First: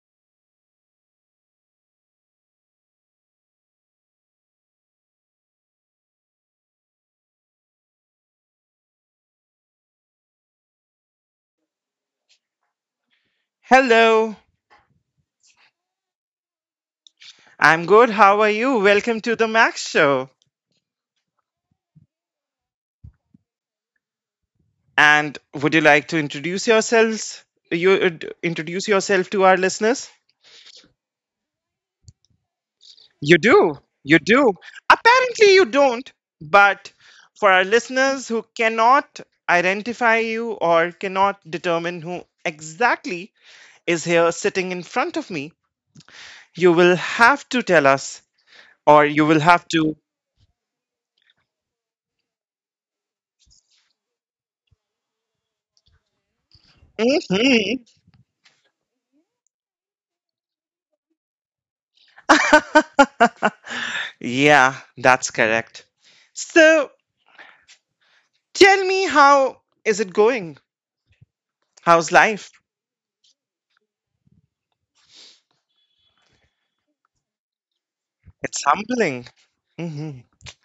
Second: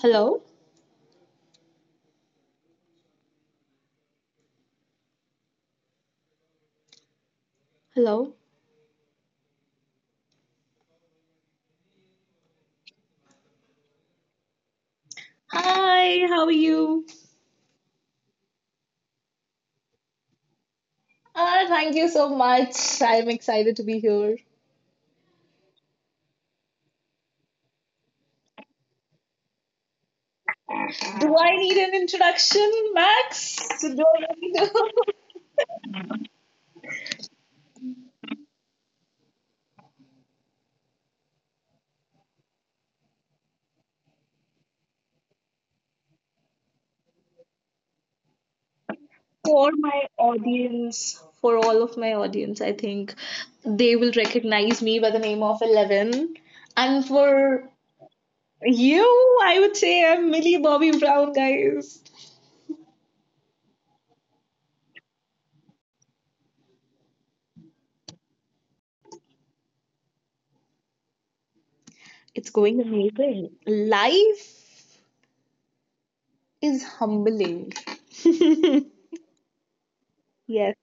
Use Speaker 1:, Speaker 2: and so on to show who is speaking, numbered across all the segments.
Speaker 1: Hello? Hello?
Speaker 2: Hello,
Speaker 1: Hi, how are you?
Speaker 2: I'm good. How are you? Welcome to the Max Show.
Speaker 1: Ah, thank you so much. I'm excited to be here.
Speaker 2: And would you like to introduce yourselves? Introduce yourself to our listeners?
Speaker 1: Do I need an introduction,
Speaker 2: You
Speaker 1: Max? So
Speaker 2: do.
Speaker 1: Do I
Speaker 2: You
Speaker 1: need
Speaker 2: do.
Speaker 1: to-
Speaker 2: Apparently, you don't. But for our listeners who cannot identify you or cannot determine who exactly is here sitting in front of me, you will have to tell us, or you will
Speaker 1: for
Speaker 2: have
Speaker 1: my
Speaker 2: to.
Speaker 1: audience, for all of my audience, I think they will recognize me by the name of Eleven. And for
Speaker 2: Mhm.
Speaker 1: you, I would say I'm Millie Bobby Brown, guys.
Speaker 2: Yeah, that's correct. So tell me, how is it going? How's
Speaker 1: It's going
Speaker 2: life?
Speaker 1: amazing. Life is humbling.
Speaker 2: It's humbling. Hmm.
Speaker 1: Yes,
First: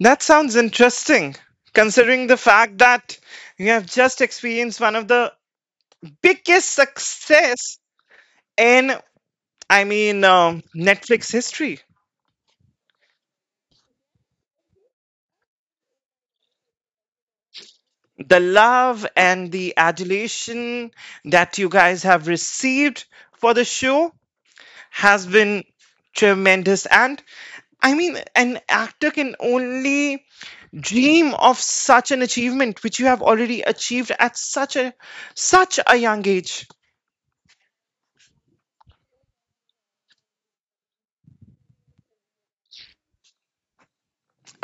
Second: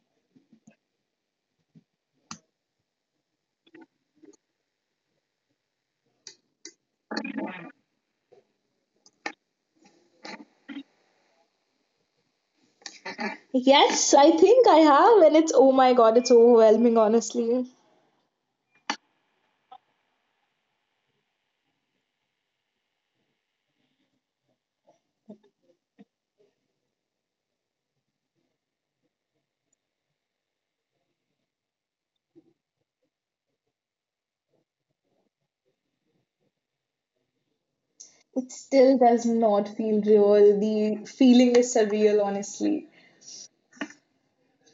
Speaker 2: That sounds interesting, considering the fact that you have just experienced one of the biggest success in, Netflix history.
Speaker 1: yes, I think I have, and it's oh my God, it's overwhelming, honestly.
Speaker 2: The love and the adulation that you guys have received for the show has been tremendous. And I mean, an actor can only dream of such an achievement, which you have already achieved at such a such a young age.
Speaker 1: It still does not feel real. The feeling is surreal, honestly.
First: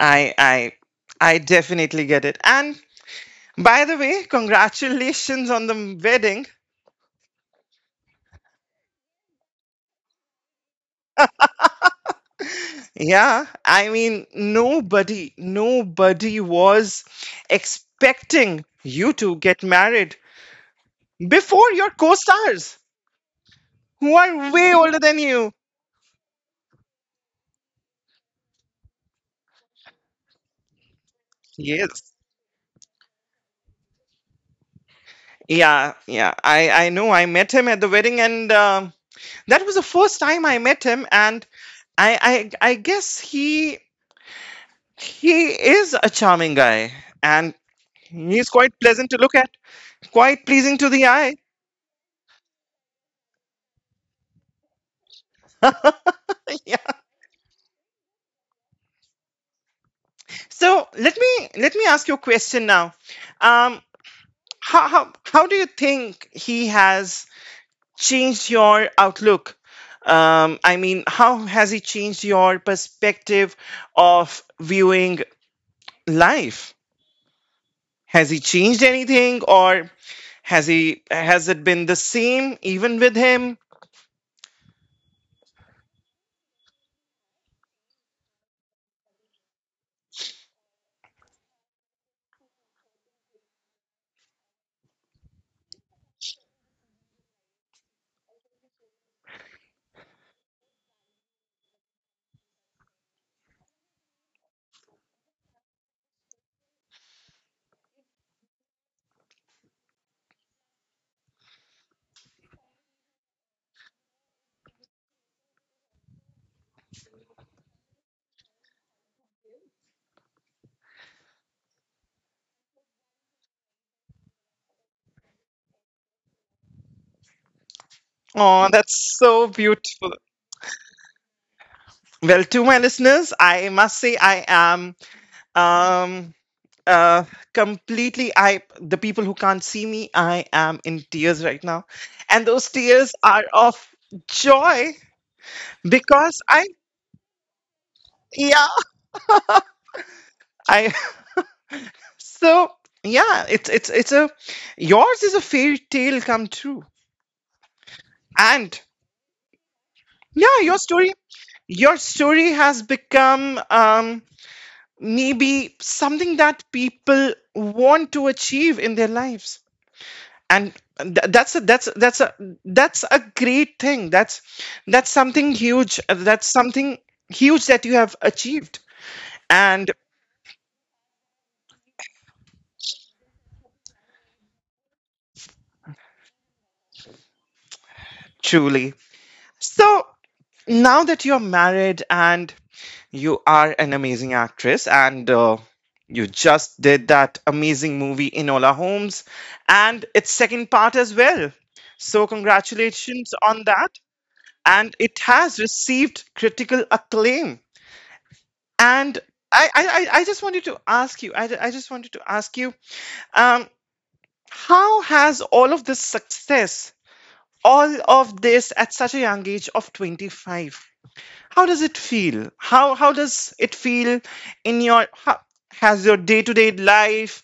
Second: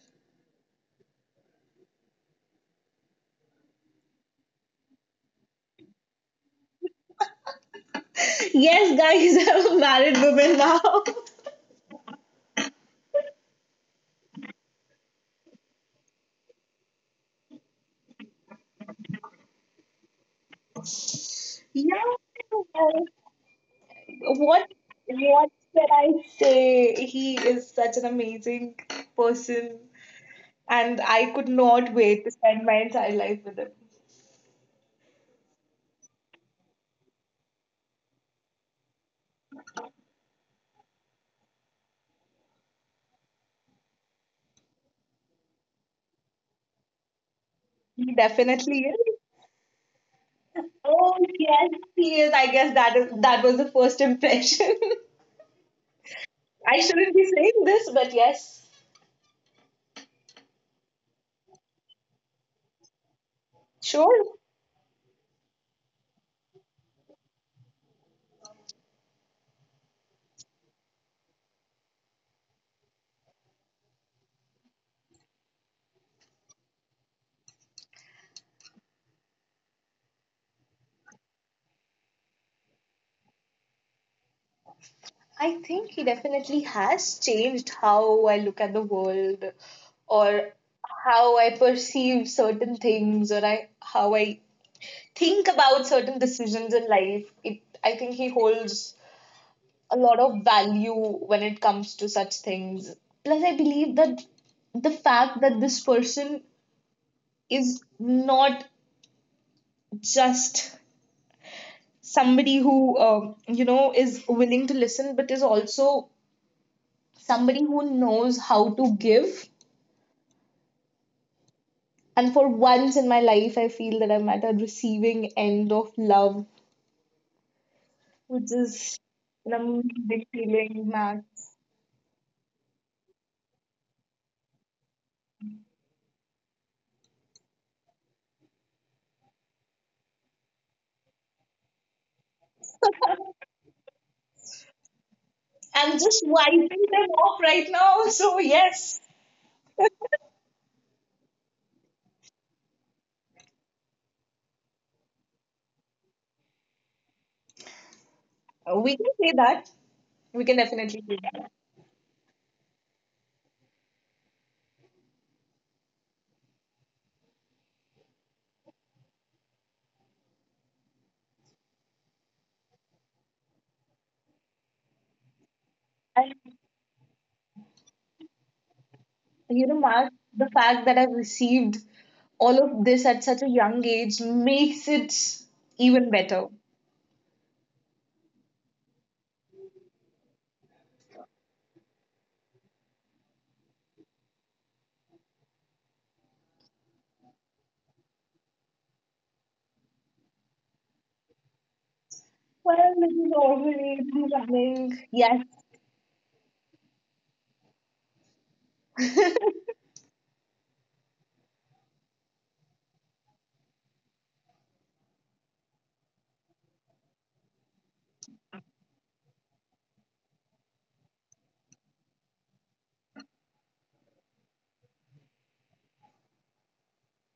Speaker 2: I I definitely get it. And by the way, congratulations on the wedding.
Speaker 1: Yes, guys, I'm a married woman now.
Speaker 2: Yeah, I mean, nobody was expecting you to get married before your
Speaker 1: Yeah,
Speaker 2: co-stars,
Speaker 1: well,
Speaker 2: who are
Speaker 1: what
Speaker 2: way older than you.
Speaker 1: what can I say? He is such an amazing person, and I could not
Speaker 2: Yes.
Speaker 1: wait to spend my entire life with him.
Speaker 2: Yeah. I know. I met him at the wedding, and that was the first time I met him. And I guess he is a charming guy, and
Speaker 1: He
Speaker 2: he's quite
Speaker 1: definitely
Speaker 2: pleasant
Speaker 1: is.
Speaker 2: to look at, quite pleasing to the
Speaker 1: Oh
Speaker 2: eye.
Speaker 1: yes, he is. I guess that was the first impression. I
Speaker 2: Yeah.
Speaker 1: shouldn't be saying this, but yes,
Speaker 2: So let me ask you a question now. Um,
Speaker 1: sure.
Speaker 2: how do you think he has changed your outlook? I mean, how has he changed your perspective of viewing life? Has he changed anything or has it been the same even with him?
Speaker 1: I think he definitely has changed how I look at the world or how I perceive certain things or I how I think about certain decisions in life. I think he holds a lot of value when it comes to such things. Plus, I believe that the fact that this person is not just somebody who is willing to listen, but is also somebody who knows how to give, and for once in my life I feel that I'm at a receiving end of love, which
Speaker 2: Oh,
Speaker 1: is
Speaker 2: that's so
Speaker 1: an
Speaker 2: beautiful.
Speaker 1: amazing feeling, man.
Speaker 2: Well, to my listeners, I must say I am um uh completely I the people who can't see me, I am in tears right now. And those tears are of joy
Speaker 1: I'm just
Speaker 2: because
Speaker 1: wiping
Speaker 2: I
Speaker 1: them off right now. So
Speaker 2: yeah,
Speaker 1: yes,
Speaker 2: I so yeah, it's it's a yours is a fairy tale come true. And
Speaker 1: we can say that we
Speaker 2: yeah,
Speaker 1: can definitely say that.
Speaker 2: your story has become maybe something that people want to achieve in their lives and that's a great thing that's something huge
Speaker 1: And
Speaker 2: that's something huge that you have achieved
Speaker 1: you know,
Speaker 2: and
Speaker 1: Mark, the fact that I've received all of this at such a young age makes it even better.
Speaker 2: truly. So now that you're married and you are an amazing actress, and you just did that amazing movie Enola Holmes and its second part as well. So,
Speaker 1: Well, this
Speaker 2: congratulations
Speaker 1: is
Speaker 2: on
Speaker 1: always
Speaker 2: that. And it
Speaker 1: running. Yes.
Speaker 2: has received critical acclaim. And I just wanted to ask you, I just wanted to ask you, um, how has all of this success, all of this at such a young age of 25, how does it feel in your how, has your day-to-day life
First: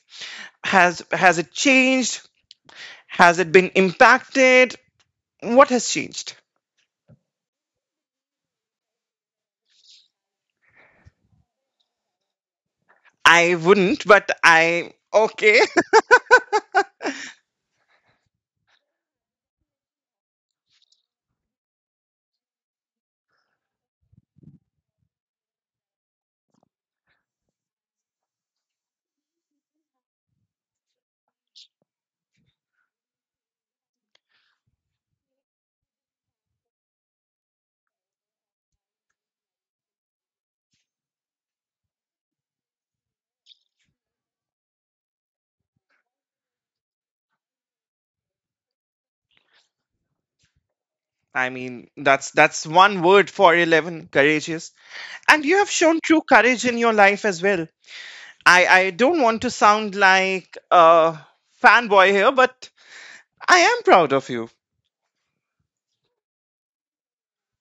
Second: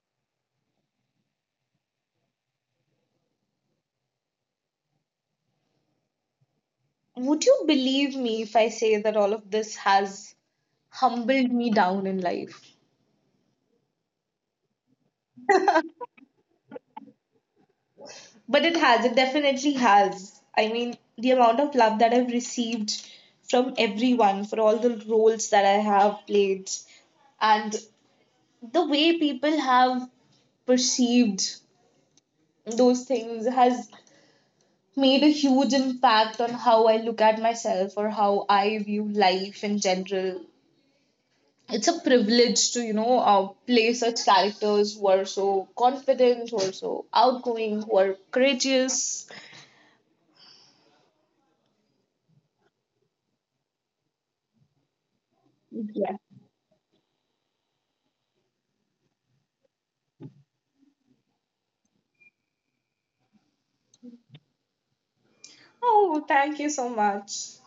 Speaker 2: has it changed, has it been impacted, what has changed?
Speaker 1: Would you believe me if I say that all of this has humbled me down in life?
Speaker 2: I wouldn't, but I okay.
Speaker 1: But it has, it definitely has. I mean, the amount of love that I've received from everyone for all the roles that I have played and the way people have perceived those things has made a huge impact on how I look at myself or how I view life in general. It's a privilege to play such characters who are so confident, who are so outgoing, who are courageous.
Speaker 2: I mean, that's one word for 11, courageous. And you have shown
Speaker 1: Yeah.
Speaker 2: true courage in your life as well. I don't want to sound like a fanboy here, but I am proud of you.
Speaker 1: Oh, thank you so much.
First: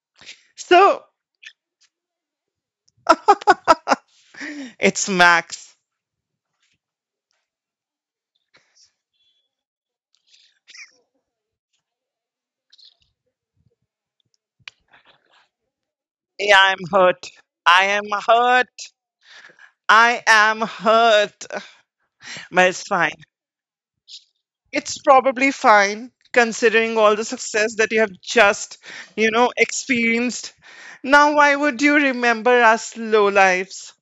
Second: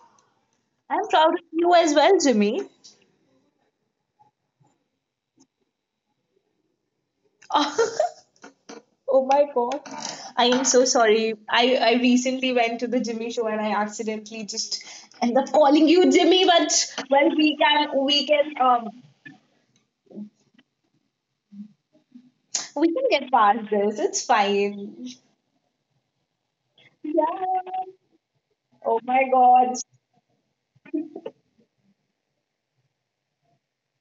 Speaker 2: So
Speaker 1: I'm proud of you as well, Jimmy.
Speaker 2: it's Max.
Speaker 1: Oh my God, I am so sorry. I recently went to the Jimmy show and I accidentally just end up calling you Jimmy,
Speaker 2: Yeah, I'm
Speaker 1: but well,
Speaker 2: hurt.
Speaker 1: we
Speaker 2: I am
Speaker 1: can we can
Speaker 2: hurt.
Speaker 1: um
Speaker 2: I am hurt. But it's
Speaker 1: we can
Speaker 2: fine.
Speaker 1: get past this, it's
Speaker 2: It's
Speaker 1: fine.
Speaker 2: probably fine considering all the success
Speaker 1: Yeah.
Speaker 2: that you have just,
Speaker 1: Oh my
Speaker 2: you know,
Speaker 1: God.
Speaker 2: experienced. Now, why would you remember us low lives?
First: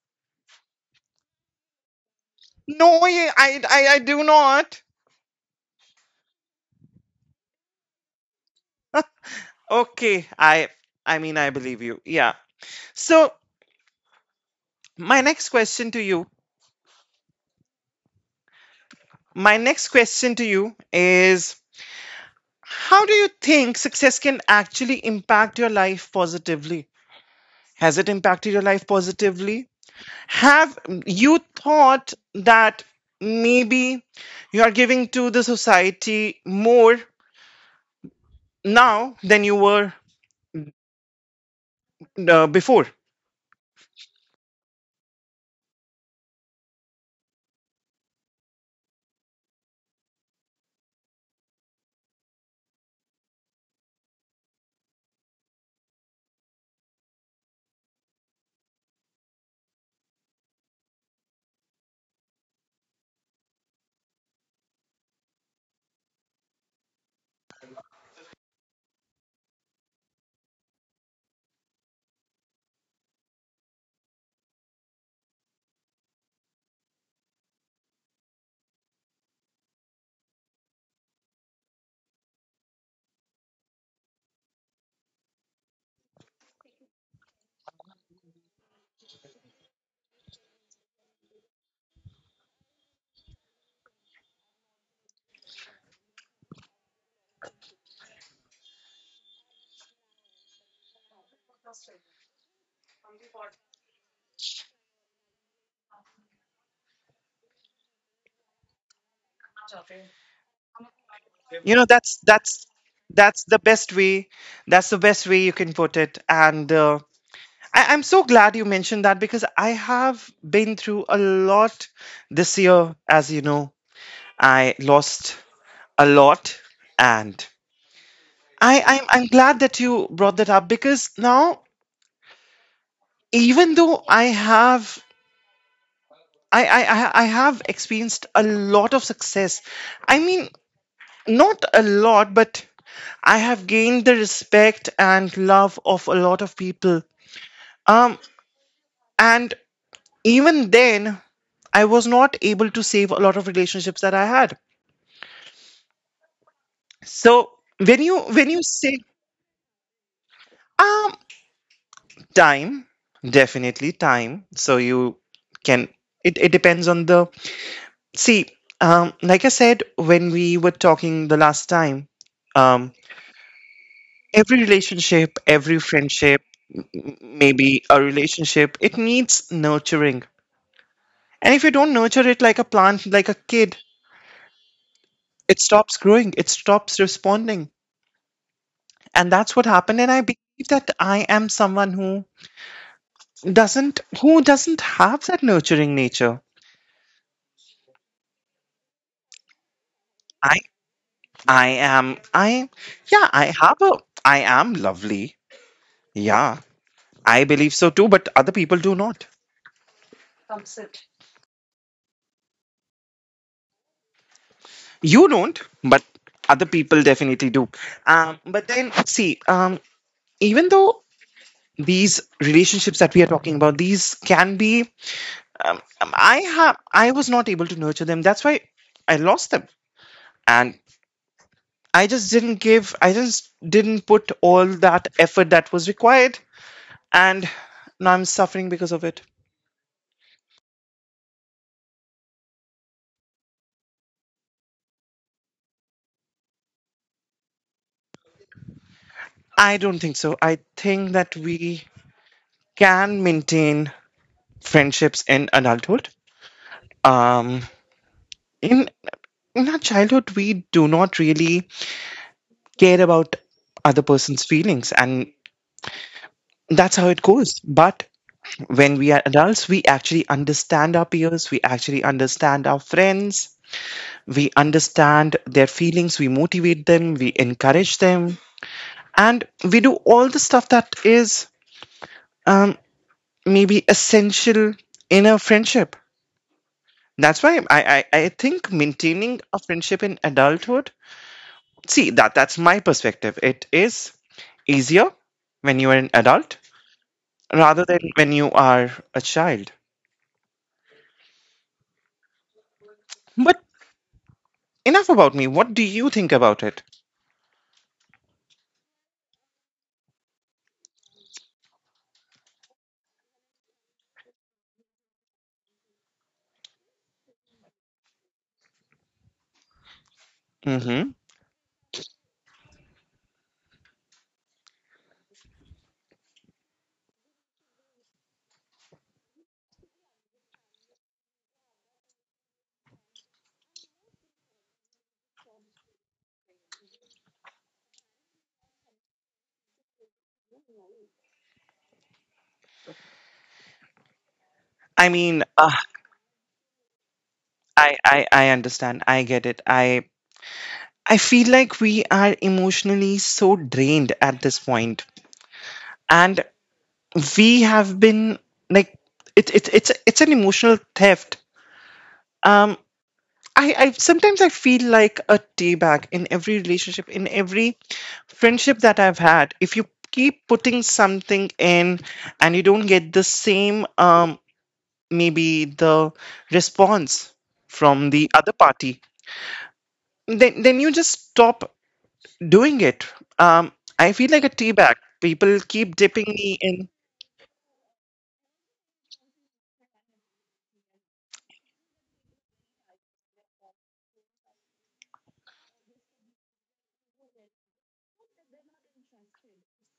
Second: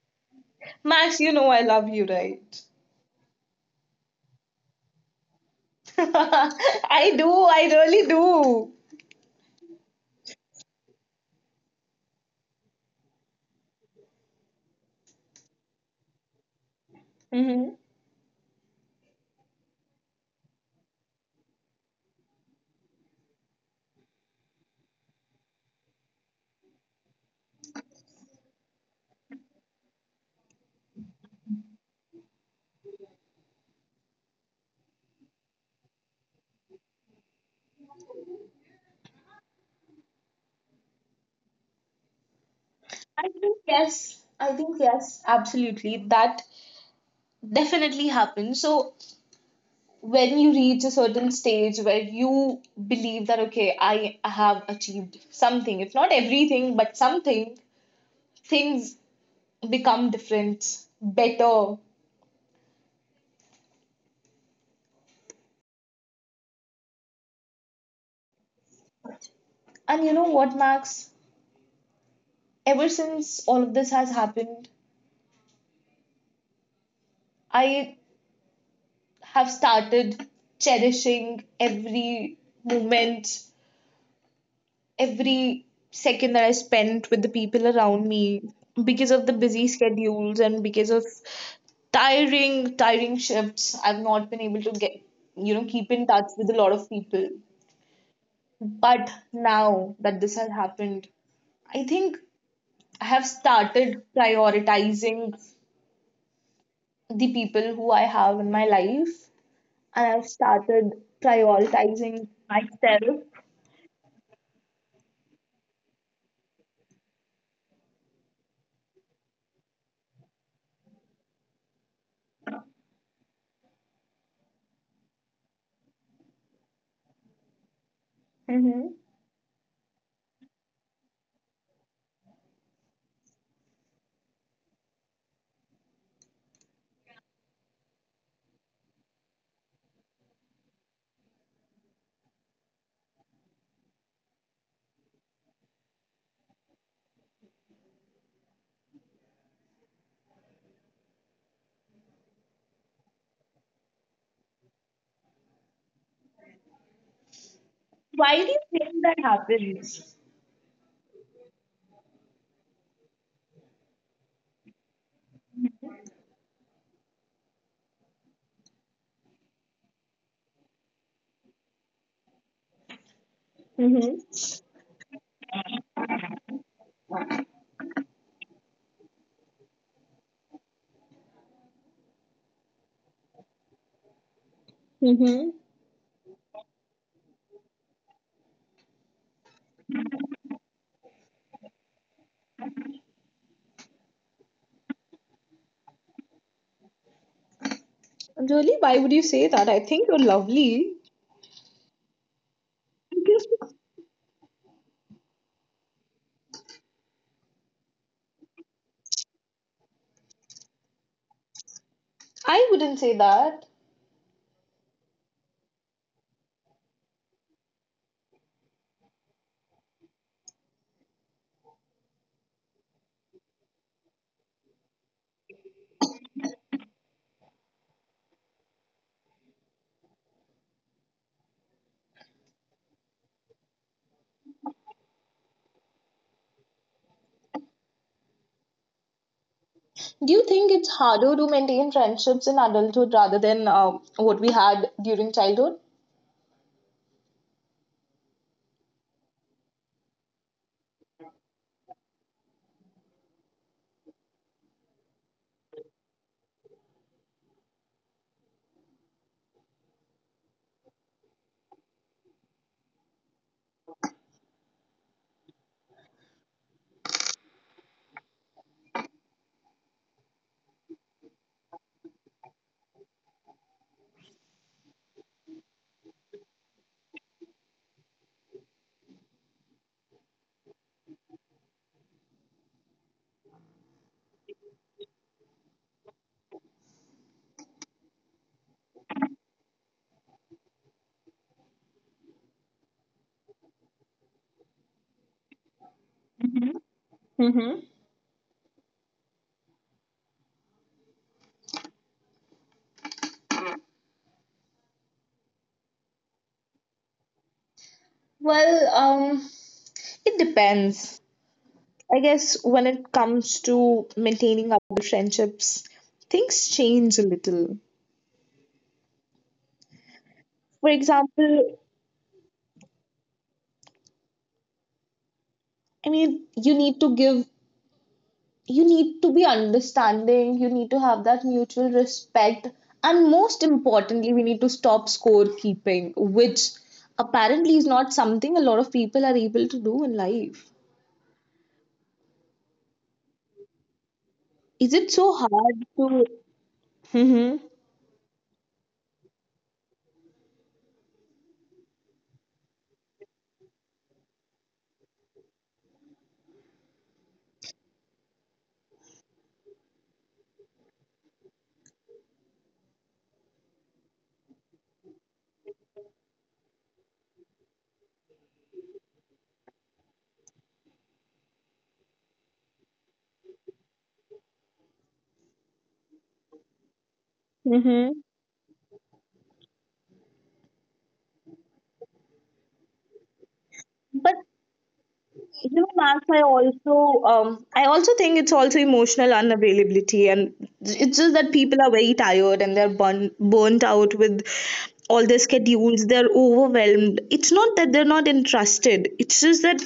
Speaker 1: Max, you know I love you, right?
Speaker 2: No, I do not.
Speaker 1: I do. I really do.
Speaker 2: Okay, I mean, I believe you. Yeah. So, my next question to you,
Speaker 1: Hmm.
Speaker 2: my next question to you is, how do you think success can actually impact your life positively? Has it impacted your life positively? Have you thought that maybe you are giving to the society more now than you were before?
Speaker 1: I think yes. I think yes. Absolutely. That definitely happens. So when you reach a certain stage where you believe that, okay, I have achieved something, if not everything, but something, things become different, better. And you know what, Max? Ever since all of this has happened, I have started cherishing every moment, every second that I spent with the people around me, because of the busy schedules and because of tiring, tiring shifts. I've not been able to keep in touch with a lot of people. But now that this has happened, I think I have started prioritizing the people who I have in my life, and I've started
Speaker 2: You know,
Speaker 1: prioritizing myself.
Speaker 2: that's the best way. That's the best way you can put it. And I'm so glad you mentioned that because I have been through a lot this year. As you know, I lost a lot, and I,
Speaker 1: Mm-hmm.
Speaker 2: I'm I'm glad that you brought that up because now even though I have experienced a lot of success. I mean, not a lot, but I have gained the respect and love of a lot of people. Um, and even then, I was not able to save a lot of relationships that I had. So
Speaker 1: Why do
Speaker 2: when
Speaker 1: you
Speaker 2: you
Speaker 1: think
Speaker 2: say
Speaker 1: that happens?
Speaker 2: um time, definitely time. So you can it depends on the. See, like I said when we were talking the last time, um,
Speaker 1: Mm-hmm.
Speaker 2: every relationship, every friendship, maybe a relationship, it needs nurturing. And if you don't nurture it like a plant, like a kid,
Speaker 1: Mm-hmm.
Speaker 2: it stops growing, it stops responding. And that's what happened. And I believe that I am someone who doesn't have that nurturing nature.
Speaker 1: Really? Why would you say that? I think you're
Speaker 2: I
Speaker 1: lovely.
Speaker 2: I am I Yeah, I have a I am lovely. Yeah, I believe so too, but other people do not.
Speaker 1: I wouldn't say that.
Speaker 2: You don't, but other people definitely do. But then, see, even though these relationships that we are talking about, these can be, I was not able to nurture them. That's why I lost them, and I just didn't put all that effort that was required, and now I'm suffering because of it.
Speaker 1: Do you think it's harder to maintain friendships in adulthood rather than what we had during childhood?
Speaker 2: I don't think so. I think that we can maintain friendships in adulthood. um in in our childhood we do not really care about other person's feelings and that's how it goes, but when we are adults we actually understand our peers, we actually understand our friends, we understand their feelings, we motivate them, we encourage them, and we do all the stuff that is um, maybe essential in a friendship. That's why I think maintaining a friendship in adulthood. See, that's my perspective. It is easier when you are an adult
Speaker 1: Mm-hmm. Mm-hmm.
Speaker 2: rather than when you are a child. But enough about me. What do you think about it?
Speaker 1: Well, it depends. I guess when it comes to maintaining our friendships, things change a little. For
Speaker 2: Hmm.
Speaker 1: example, I mean, you need to give, you need to be understanding, you need to have that mutual respect. And most importantly, we need to stop scorekeeping, which apparently is not something a lot of people are able to do in life. Is
Speaker 2: I
Speaker 1: it
Speaker 2: mean,
Speaker 1: so hard to? Hmm.
Speaker 2: I understand. I get it. I feel like we are emotionally so drained at this point, and we have been like it's an emotional theft. Um, I sometimes I feel like a tea bag in every relationship, in every friendship that I've had. If you keep putting something in and you don't get the same, maybe the response from the
Speaker 1: Hmm.
Speaker 2: other party, then you just stop doing it. Um, I feel
Speaker 1: But
Speaker 2: like a tea bag. People
Speaker 1: you know,
Speaker 2: keep dipping
Speaker 1: Max, I
Speaker 2: me in.
Speaker 1: also I also think it's also emotional unavailability, and it's just that people are very tired and they're burnt out with all their schedules. They're overwhelmed. It's not that they're not entrusted. It's just that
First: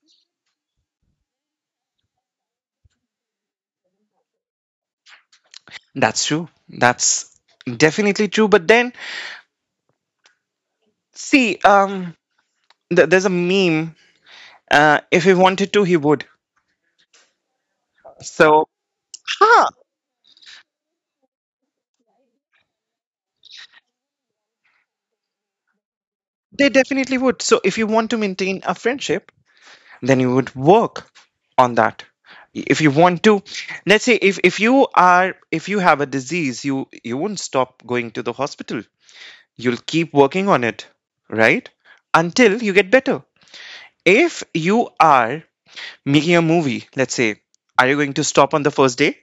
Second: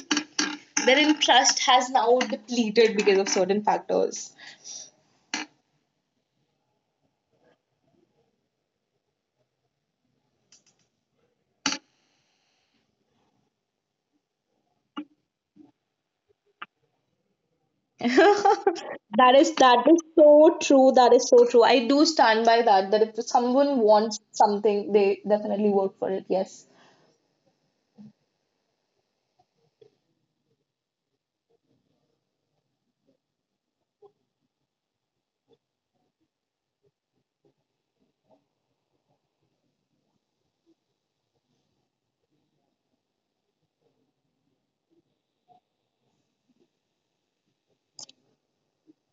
Speaker 1: their interest has now depleted because of certain factors.
Speaker 2: That's true. That's definitely true. But then, see, there's a meme. If he wanted to, he would. So
Speaker 1: That is
Speaker 2: ah,
Speaker 1: that is so true. That is so true. I do stand by that. That if someone wants something, they definitely work for it. Yes.
Speaker 2: they definitely would. So if you want to maintain a friendship, then you would work on that. If you want to, let's say if you are if you have a disease, you won't stop going to the hospital. You'll keep working on it, right? Until you get better. If you are making a movie, let's say, are you going to stop on the first day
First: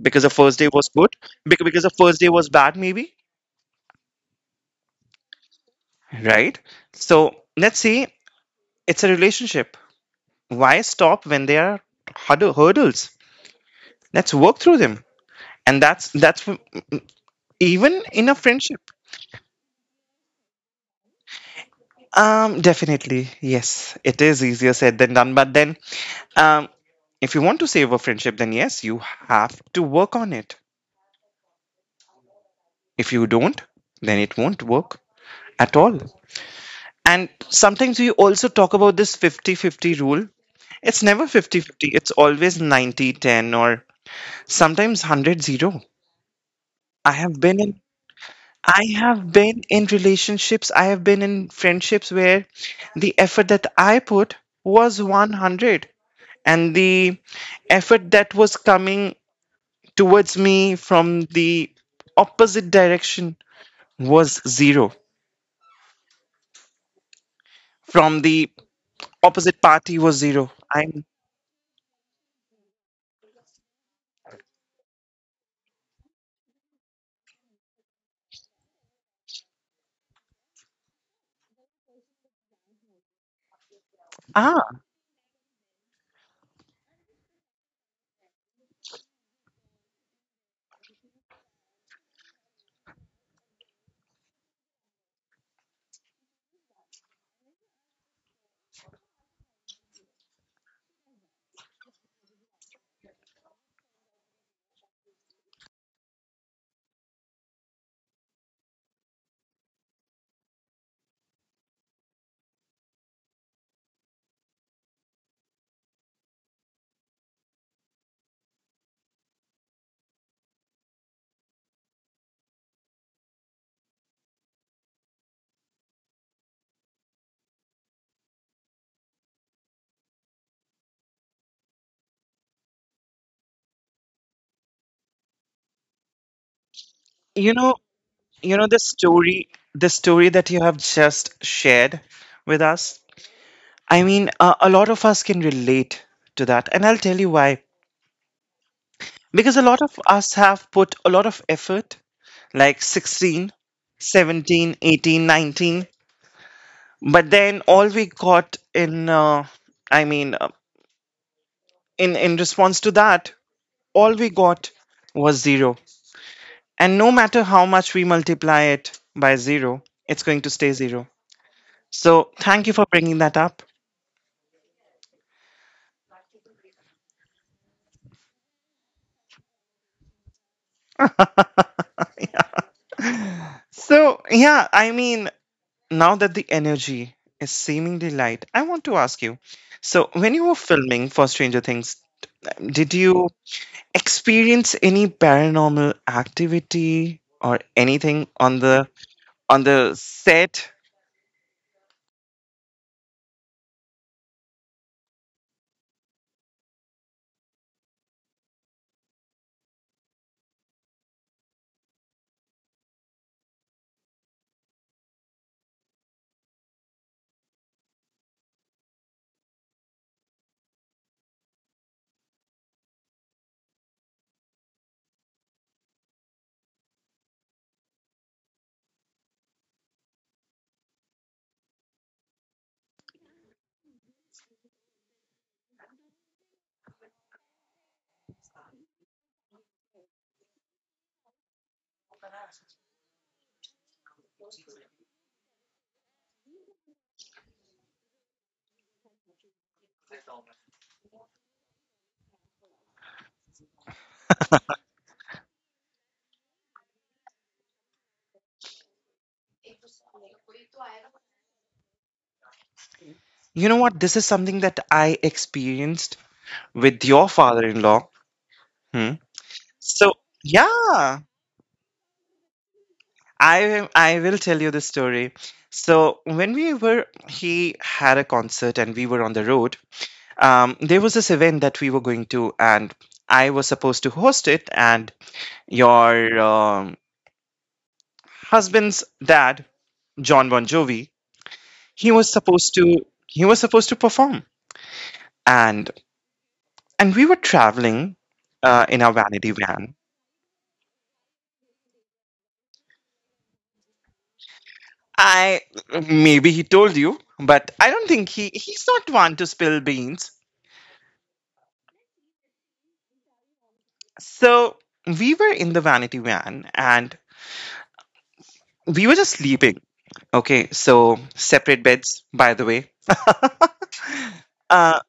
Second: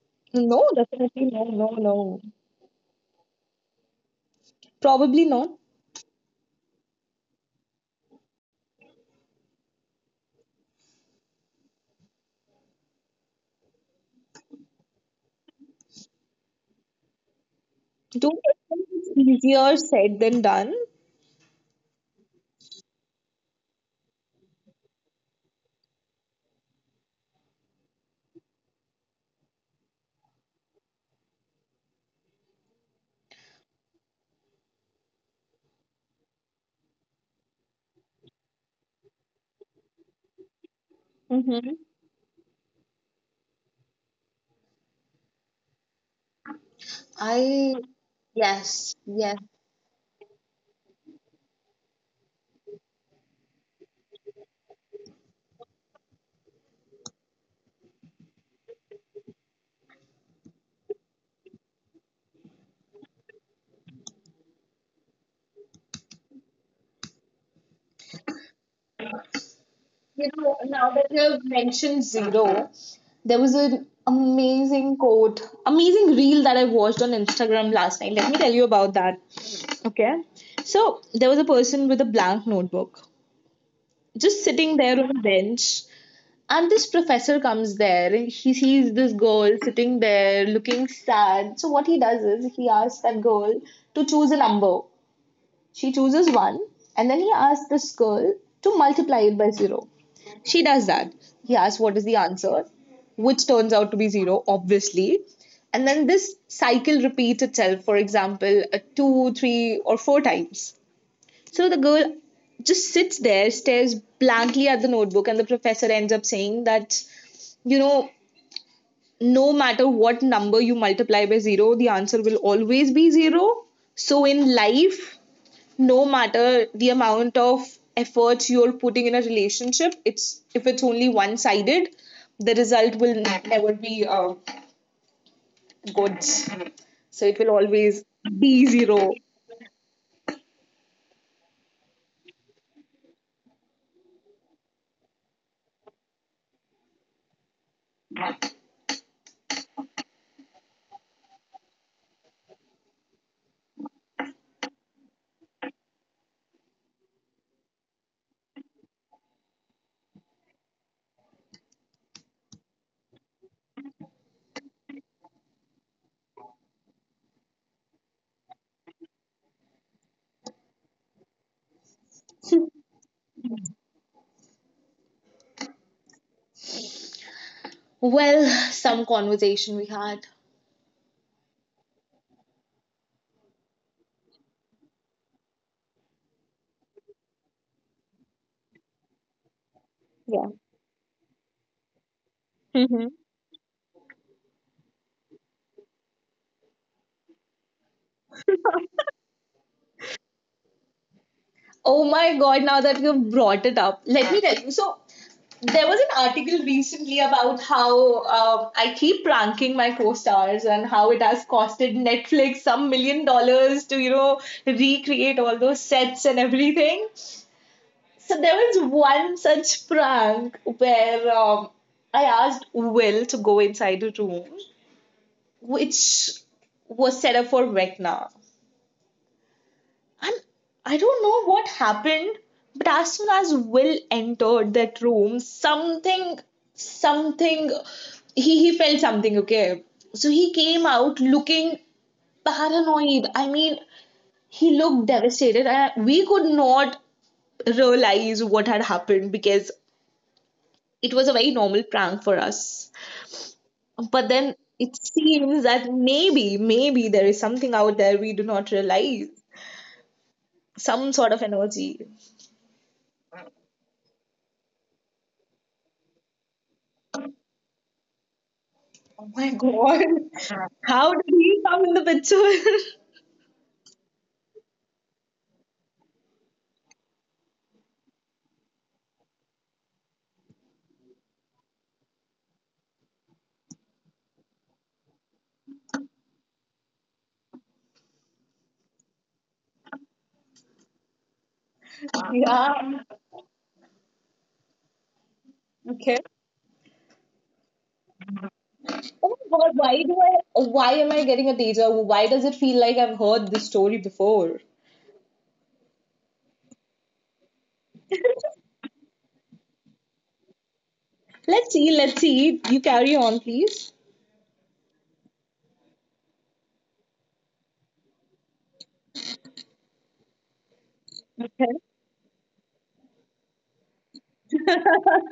Speaker 2: because the first
Speaker 1: No,
Speaker 2: day was good?
Speaker 1: definitely no, no,
Speaker 2: Because the first
Speaker 1: no.
Speaker 2: day was bad, maybe,
Speaker 1: Probably not.
Speaker 2: right? So let's say it's a relationship. Why stop when there are hurdles? Let's work through them. And that's even in a
Speaker 1: Do
Speaker 2: friendship.
Speaker 1: it's easier said than done.
Speaker 2: Um, definitely yes, it is easier said than done, but then, um, if you want to save a friendship, then yes, you have to work on it. If you don't, then it won't work at all. And sometimes we also talk about this 50-50 rule. It's never
Speaker 1: Mm-hmm.
Speaker 2: 50-50, it's always 90-10, or sometimes 100-0. i have been
Speaker 1: I
Speaker 2: in I
Speaker 1: yes,
Speaker 2: have
Speaker 1: yes.
Speaker 2: been in relationships, I have been in friendships where the effort that I put was 100, and the effort that was coming towards me from the opposite direction was zero. From the opposite party was
Speaker 1: You
Speaker 2: zero.
Speaker 1: know, now that you've mentioned zero, there was an amazing reel that I watched on Instagram last night. Let me tell you about that. Okay. So there was a person with a blank notebook, just
Speaker 2: Ah,
Speaker 1: sitting there on a bench. And this professor comes there. He sees this girl sitting there looking sad. So what he does is he asks that girl to choose a number. She chooses one, and then he asks this girl to multiply it by zero. She does that. He asks what is the answer, which turns out to be zero, obviously. And then this cycle repeats itself, for example, two, three, or four times. So the girl just sits there, stares blankly at the notebook, and the professor ends up saying that, you know, no matter what number you multiply by zero, the answer will always be zero. So in life, no matter the amount of efforts you're putting in a relationship, it's if it's only one sided, the result will never be good. So it will
Speaker 2: you know,
Speaker 1: always
Speaker 2: you
Speaker 1: be
Speaker 2: know the
Speaker 1: zero.
Speaker 2: story, that you have just shared with us. I mean, a lot of us can relate to that, and I'll tell you why. Because a lot of us have put a lot of effort, like 16, 17, 18, 19, but then all we got in, I mean, uh, in response to that, all we got was zero. And no matter how much we multiply it by zero, it's going to stay zero. So thank you for bringing that up.
Speaker 1: Well, some conversation we had.
Speaker 2: Yeah. So, yeah, I mean, now that the energy is seemingly light, I want to ask you. So, when you
Speaker 1: Yeah.
Speaker 2: were filming for Stranger Things, did
Speaker 1: Mm-hmm.
Speaker 2: you experience any paranormal activity or anything on the set?
Speaker 1: Oh my God, now that you've brought it up, let me tell you. So there was an article recently about how I keep pranking my co-stars and how it has costed Netflix some million dollars to recreate all those sets and everything. So there was one such prank where I asked Will to go inside a room which was set up for Vecna. And I don't know what happened, but as soon as Will entered that room, something, he felt something, okay? So he came out looking paranoid. I mean, he looked devastated. And we could not realize what had happened, because it was a very normal prank for us. But then it seems that maybe, maybe there is something out there we do not realize, some sort of energy.
Speaker 2: You know what? This is something that I experienced with your father-in-law. Hmm.
Speaker 1: Oh my God.
Speaker 2: So
Speaker 1: How
Speaker 2: yeah,
Speaker 1: did he come in the picture?
Speaker 2: I will tell you the story. So when we were, he had a concert and we were on the road. There was this event that we were going to, and I was supposed to host it. And your husband's dad John Bon Jovi, he was supposed to
Speaker 1: Yeah.
Speaker 2: he was supposed to perform, and
Speaker 1: Okay.
Speaker 2: and we were traveling in our
Speaker 1: Oh
Speaker 2: vanity
Speaker 1: my God,
Speaker 2: van.
Speaker 1: why am I getting a deja vu? Why does it feel like I've heard this story before?
Speaker 2: I Maybe he told you, but I don't think he's not one to spill beans.
Speaker 1: Let's see, let's see. You carry on, please.
Speaker 2: So we were in the vanity van and we were just sleeping. Okay, so
Speaker 1: Okay.
Speaker 2: separate beds, by the way. uh,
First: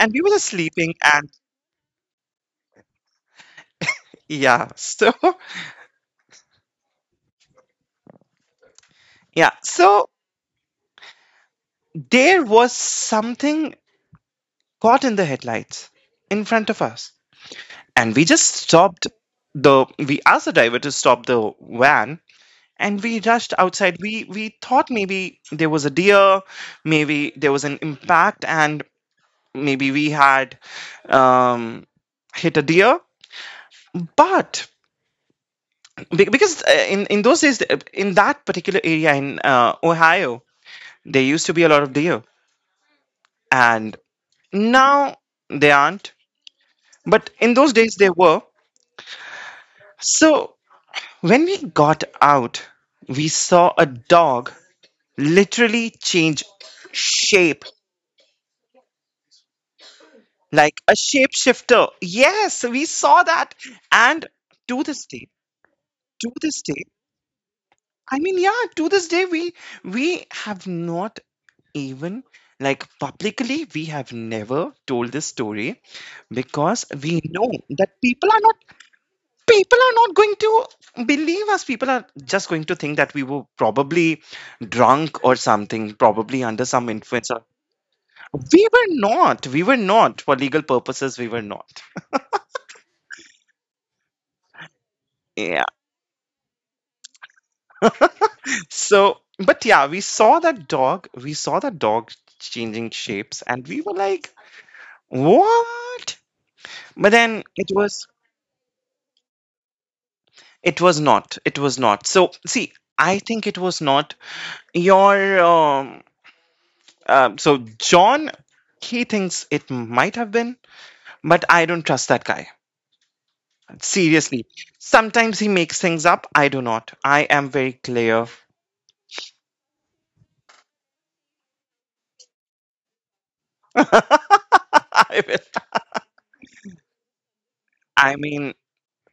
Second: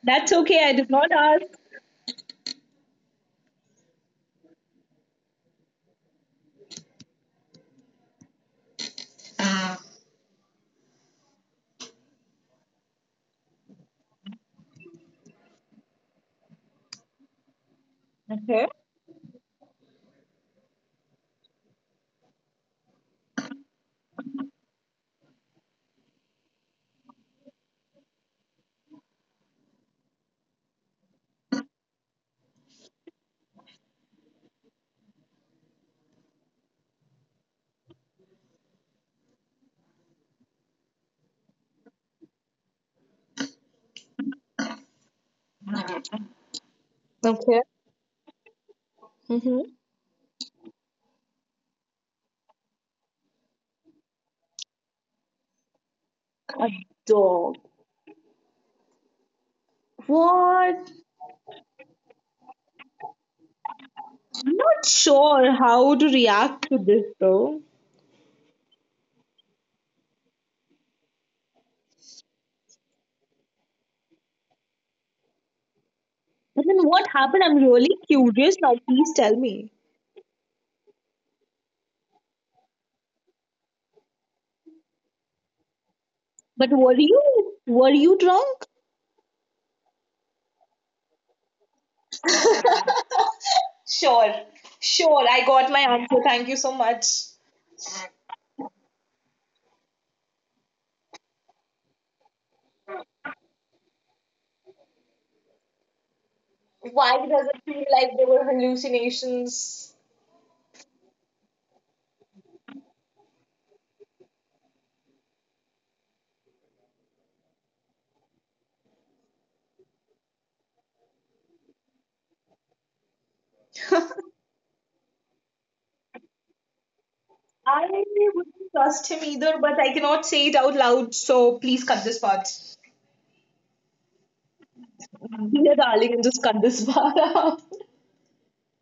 Speaker 2: and we were
Speaker 1: That's
Speaker 2: just
Speaker 1: okay, I did
Speaker 2: sleeping,
Speaker 1: not
Speaker 2: and
Speaker 1: ask.
Speaker 2: yeah, so yeah, so there was something caught in the headlights in front of us. And we
Speaker 1: Okay.
Speaker 2: just stopped, the we asked the driver to stop the van and we rushed outside. We thought maybe there was a deer, maybe there was an impact, and maybe we had um hit a deer. But because in those days, in that particular area in Ohio, there used to be a lot of deer, and now they aren't, but
Speaker 1: Okay.
Speaker 2: in those days they were.
Speaker 1: Mm-hmm.
Speaker 2: So when we got out, we saw a dog literally change
Speaker 1: A dog.
Speaker 2: shape, like
Speaker 1: What?
Speaker 2: a shapeshifter. Yes, we saw that. And
Speaker 1: I'm not
Speaker 2: to this day,
Speaker 1: sure how to
Speaker 2: to
Speaker 1: react
Speaker 2: this
Speaker 1: to
Speaker 2: day,
Speaker 1: this though.
Speaker 2: I mean, yeah, to this day, we have not, even like publicly, we have never told this story,
Speaker 1: But
Speaker 2: because
Speaker 1: then what
Speaker 2: we
Speaker 1: happened?
Speaker 2: know
Speaker 1: I'm
Speaker 2: that
Speaker 1: really
Speaker 2: people are not
Speaker 1: curious now. Please tell me.
Speaker 2: people are not going to believe us. People are just going to think that we were probably drunk or something, probably under
Speaker 1: But
Speaker 2: some
Speaker 1: were
Speaker 2: influence
Speaker 1: you were you
Speaker 2: we
Speaker 1: drunk?
Speaker 2: were not we were not for legal purposes we were not.
Speaker 1: Sure, sure. I
Speaker 2: Yeah,
Speaker 1: got my answer. Thank you so much.
Speaker 2: so, but yeah, we saw that dog changing shapes, and we were like, what? But then
Speaker 1: Why does
Speaker 2: it
Speaker 1: it feel
Speaker 2: was
Speaker 1: like they were hallucinations?
Speaker 2: it was not it was not So, see, I think it was not your um so John, he thinks it might have been. But I don't trust that guy. Seriously. Sometimes he makes things up. I do not. I am very clear.
Speaker 1: I wouldn't trust him either, but I cannot say it out loud, so please cut this part.
Speaker 2: I will.
Speaker 1: Dear darling, and just cut this part out.
Speaker 2: I mean,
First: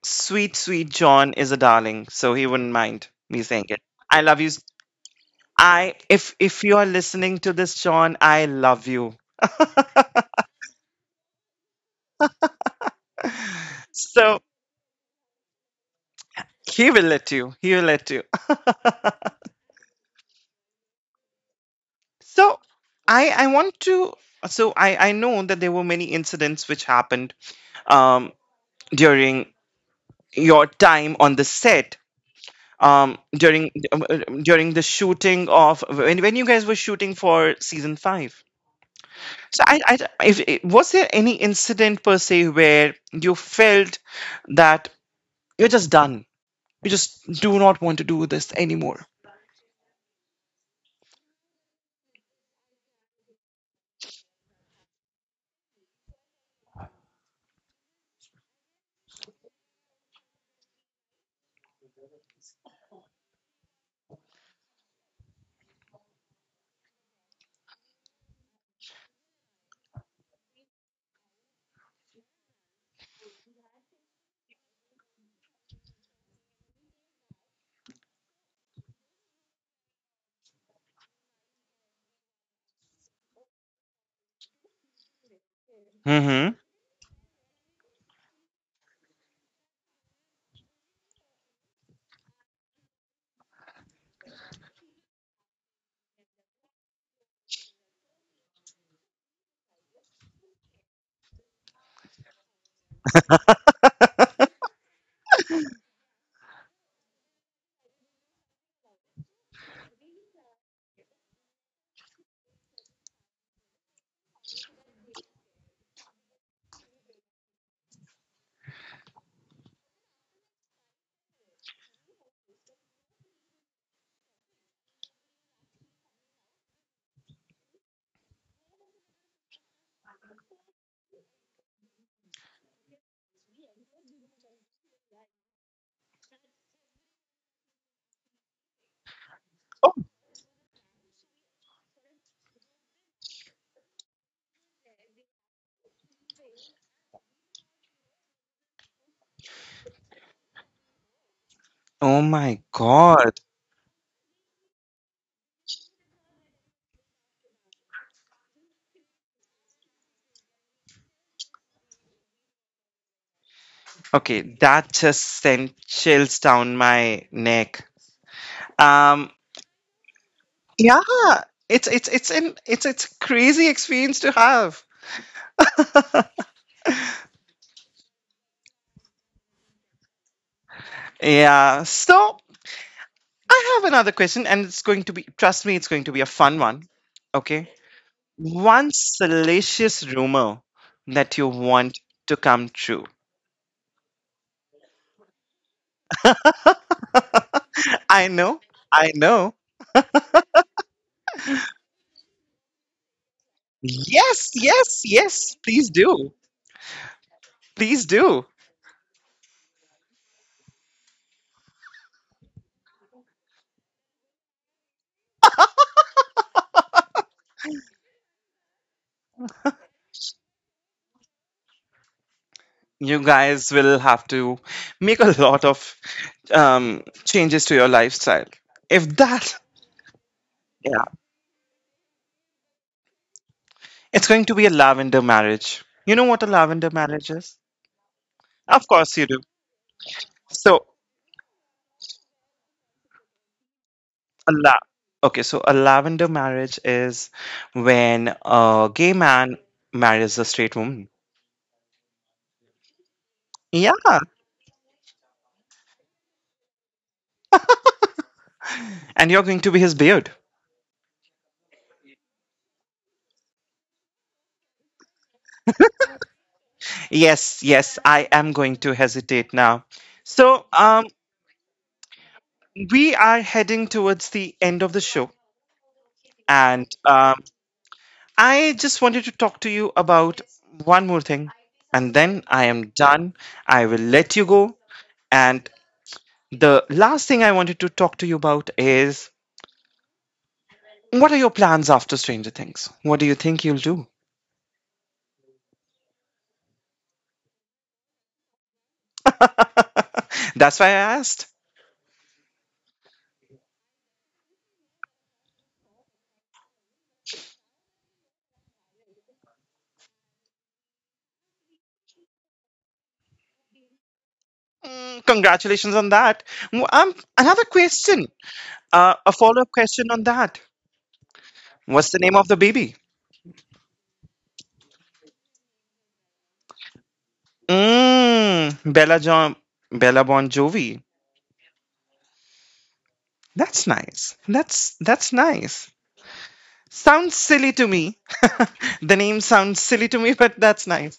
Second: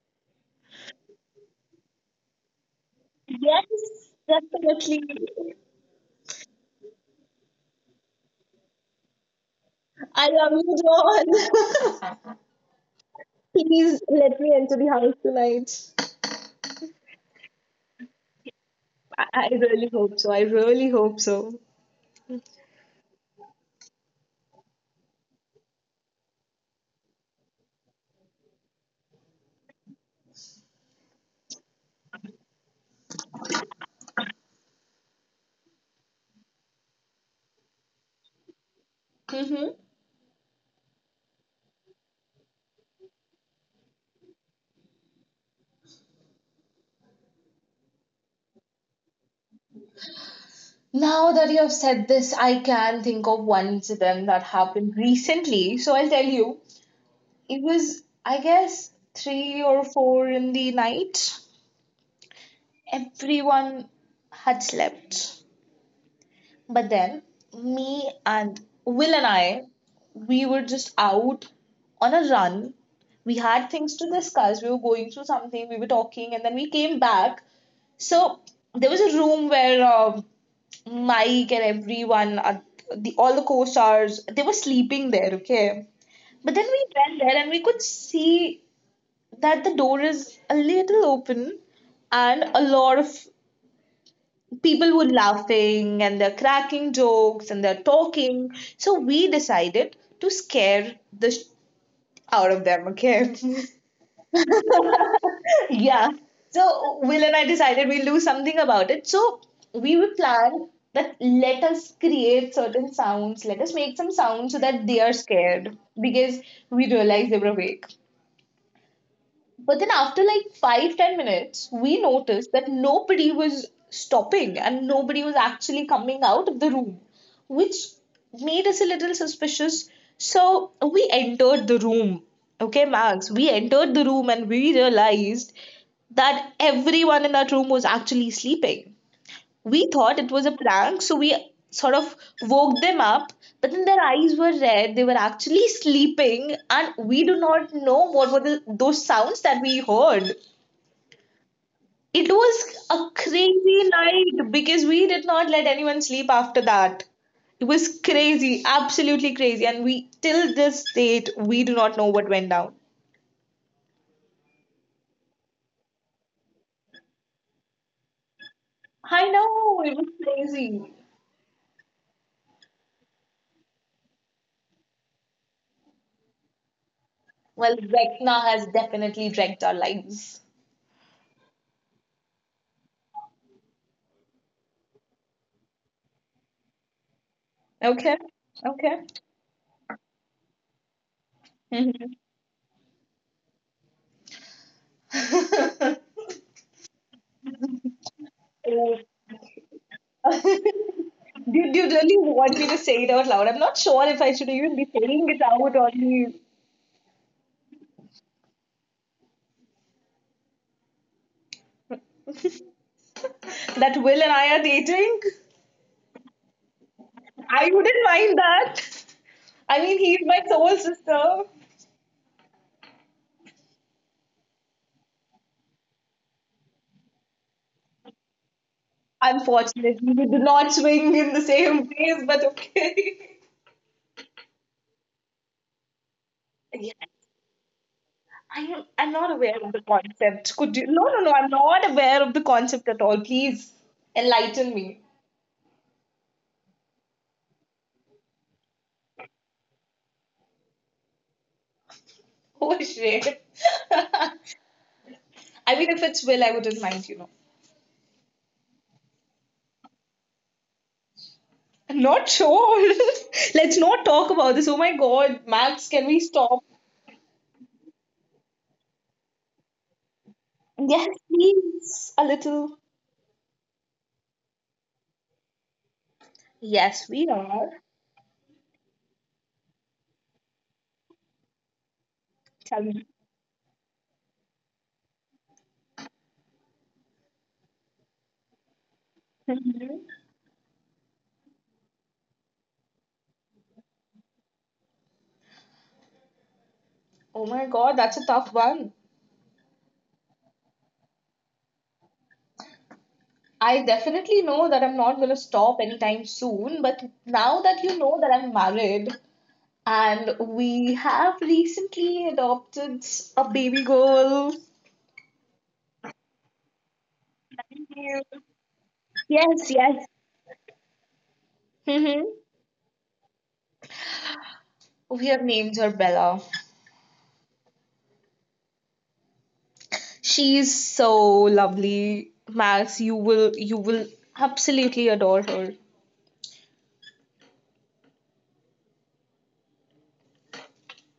Speaker 2: sweet, sweet John is a darling, so he wouldn't mind me saying it.
Speaker 1: Yes,
Speaker 2: I love you.
Speaker 1: definitely.
Speaker 2: I if you are listening to this, John, I love you.
Speaker 1: I love you, John. Please let
Speaker 2: So
Speaker 1: me enter the house tonight.
Speaker 2: he will let you. He will let you.
Speaker 1: I really hope so. I really hope so.
Speaker 2: So I want to so I know that there were many incidents which happened um during your time on the set, um during um, uh, during the shooting of, when you guys were shooting for season 5. So
Speaker 1: Mm-hmm.
Speaker 2: I if- was there any incident per se where you felt that you're just done, you just do not want to do this anymore.
Speaker 1: Now that you have said this, I can think of one incident that happened recently. So I'll tell you. It was, I guess, 3 or 4 in the night. Everyone had slept. But then me and Will and I, we were just out on a run. We had things to discuss. We were going through something. We were talking, and then we came back. So there was a room where Mike and everyone, the all the co-stars, they were sleeping there. Okay, but then
Speaker 2: Mhm.
Speaker 1: we went there and we could see that the door is a little open and a lot of people were laughing and they're cracking jokes and they're talking. So we decided to scare the sh- out of them, okay? Yeah. So Will and I decided we'll do something about it. So we will plan that let us create certain sounds, let us make some sounds so that they are scared, because we realized they were awake. But then after like 5, 10 minutes, we noticed that nobody was stopping and nobody was actually coming out of the room, which made us a little suspicious. So we entered the room. Okay, Max, we entered the room and we realized that everyone in that room was actually sleeping. We thought it
Speaker 2: Oh,
Speaker 1: was a prank, so we sort of woke them up, but then their eyes were red. They were actually sleeping, and we do not know what were those sounds that we heard. It
Speaker 2: oh
Speaker 1: was
Speaker 2: my
Speaker 1: a
Speaker 2: god.
Speaker 1: crazy night because we did not let anyone sleep after that. It was crazy, absolutely crazy, and we till this date we do not know what went down.
Speaker 2: Okay, that just sent chills down my neck.
Speaker 1: I know
Speaker 2: um
Speaker 1: it was crazy.
Speaker 2: yeah, it's an it's crazy experience to have.
Speaker 1: Well, Vecna has definitely wrecked our lives.
Speaker 2: Yeah. So I have another question, and it's going to be, trust me, it's going to be a fun one.
Speaker 1: Okay,
Speaker 2: Okay.
Speaker 1: okay.
Speaker 2: One salacious rumor that you
Speaker 1: Mhm.
Speaker 2: want to come true.
Speaker 1: Do,
Speaker 2: I know. I know.
Speaker 1: do you really want me to say it out loud? I'm not sure if I should even
Speaker 2: Yes,
Speaker 1: be saying
Speaker 2: yes,
Speaker 1: it out.
Speaker 2: yes. Please do. Please do.
Speaker 1: That Will and I are dating. I wouldn't mind that. I mean, he's my soul sister.
Speaker 2: You guys will have to make a lot of changes to your lifestyle. If that,
Speaker 1: Unfortunately, we do not swing
Speaker 2: yeah,
Speaker 1: in the same ways, but okay.
Speaker 2: it's going to be a lavender marriage. You know what a
Speaker 1: Yeah,
Speaker 2: lavender marriage is? Of
Speaker 1: I'm not
Speaker 2: course you do.
Speaker 1: aware of the concept. Could you? No,
Speaker 2: So
Speaker 1: no, no. I'm not aware of the concept at all. Please
Speaker 2: A
Speaker 1: enlighten
Speaker 2: la-
Speaker 1: me.
Speaker 2: okay, so a lavender marriage is when a gay man marries a straight woman.
Speaker 1: Oh, shit. I
Speaker 2: Yeah,
Speaker 1: mean, if it's Will, I wouldn't mind.
Speaker 2: and you're going to be his beard.
Speaker 1: Not sure. Let's not talk about this. Oh my God, Max, can we stop?
Speaker 2: Yes, yes, I am going to hesitate now. So,
Speaker 1: Yes, please. A little.
Speaker 2: we are heading towards the end of the show, and
Speaker 1: Yes, we are.
Speaker 2: I just wanted to talk to you about one more thing, and then I
Speaker 1: Tell
Speaker 2: am
Speaker 1: me.
Speaker 2: done. I will let you go. And the last thing I wanted to talk to you about is, what are your plans after Stranger Things? What do you think you'll do?
Speaker 1: Oh my God, that's a tough one.
Speaker 2: That's why I asked.
Speaker 1: I definitely know that I'm not going to stop anytime soon, but now that you know that I'm married, and we have recently adopted a baby girl.
Speaker 2: Mm, congratulations on that. Mm, another question, a
Speaker 1: Yes,
Speaker 2: follow-up
Speaker 1: yes.
Speaker 2: question on that. What's
Speaker 1: Hmm.
Speaker 2: the name of the baby?
Speaker 1: We have named her Bella.
Speaker 2: Mm, Bella John, Bella Bon
Speaker 1: She's
Speaker 2: Jovi.
Speaker 1: so lovely, Max. You will you
Speaker 2: That's
Speaker 1: will
Speaker 2: nice. That's
Speaker 1: absolutely
Speaker 2: that's
Speaker 1: adore her.
Speaker 2: nice. Sounds silly to me. The name sounds silly to me, but that's nice.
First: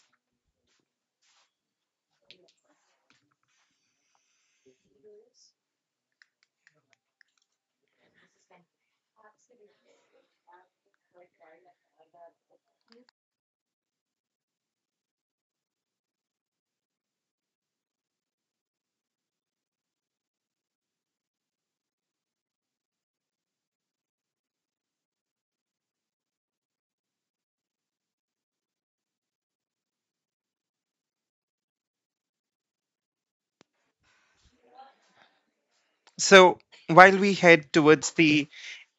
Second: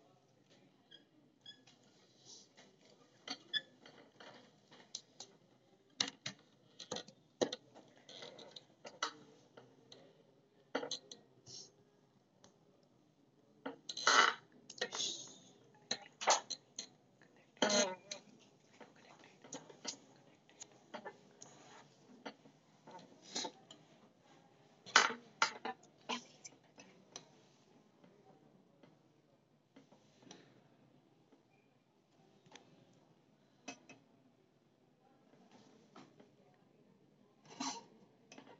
Speaker 2: So while we head towards the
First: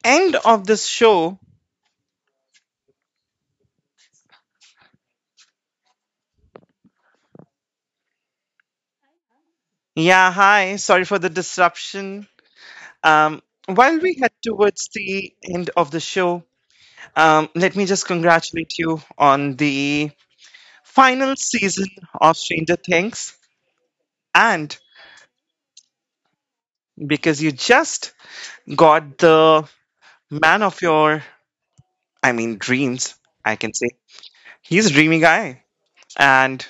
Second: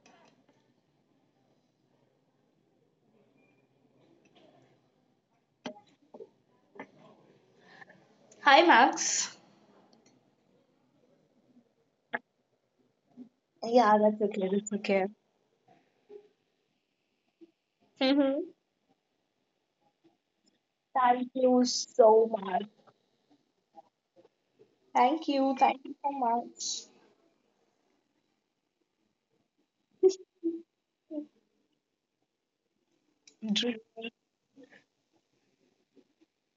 Speaker 2: end of this show,
Speaker 1: Hi, Max.
Speaker 2: yeah, hi. Sorry for the disruption. Um, while
Speaker 1: Yeah,
Speaker 2: we head
Speaker 1: that's okay. That's
Speaker 2: towards
Speaker 1: okay.
Speaker 2: the end of the show, let me just
Speaker 1: Mm-hmm.
Speaker 2: congratulate you on the final
Speaker 1: Thank you
Speaker 2: season of
Speaker 1: so
Speaker 2: Stranger
Speaker 1: much.
Speaker 2: Things. And
Speaker 1: Thank you. Thank you so much.
Speaker 2: because you just got the man of your, I mean, dreams, I can say.
Speaker 1: Dream.
Speaker 2: He's a dreamy guy. And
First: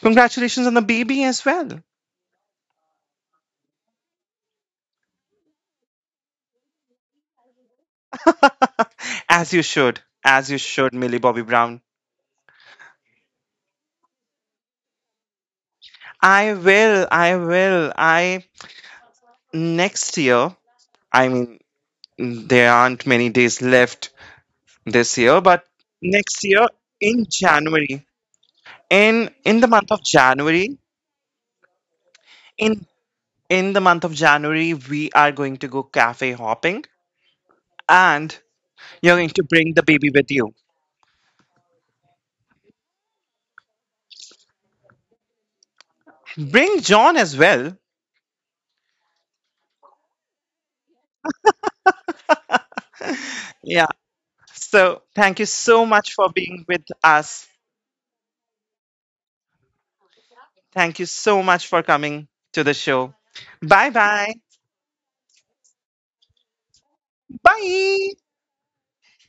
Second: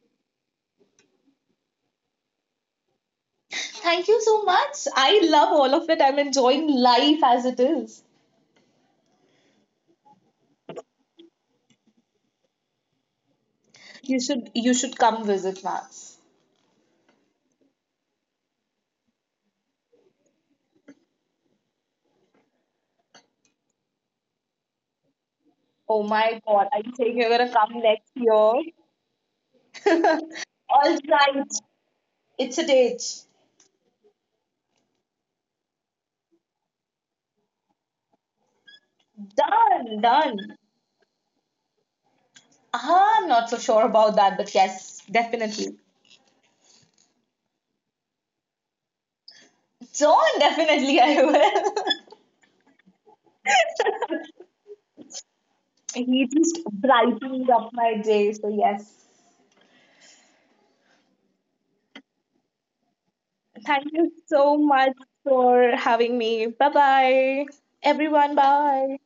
Speaker 2: congratulations on the baby as well.
Speaker 1: Thank you so much. I love all of it. I'm enjoying life as it is.
Speaker 2: As you should. As you should, Millie Bobby Brown.
Speaker 1: You should come visit Max.
Speaker 2: I will. I will. I Next year. I mean, there aren't many days left this year, but
Speaker 1: Oh my
Speaker 2: next
Speaker 1: God,
Speaker 2: year
Speaker 1: I think you're
Speaker 2: in
Speaker 1: gonna come
Speaker 2: January,
Speaker 1: next year.
Speaker 2: in the month of January,
Speaker 1: All right. It's a
Speaker 2: in
Speaker 1: date.
Speaker 2: in the month of January, we are going to go cafe hopping, and you're going to bring the
Speaker 1: Done,
Speaker 2: baby with
Speaker 1: done.
Speaker 2: you.
Speaker 1: Uh-huh, I'm not so sure about that, but yes, definitely.
Speaker 2: Bring John as well.
Speaker 1: John, definitely I will.
Speaker 2: Yeah. So thank you so much for
Speaker 1: He
Speaker 2: being
Speaker 1: just
Speaker 2: with us.
Speaker 1: brightened up my day. So, yes.
Speaker 2: Thank you so much for coming to the show. Bye
Speaker 1: Thank
Speaker 2: bye.
Speaker 1: you so much for having me. Bye bye.
Speaker 2: Bye.
Speaker 1: Everyone, bye.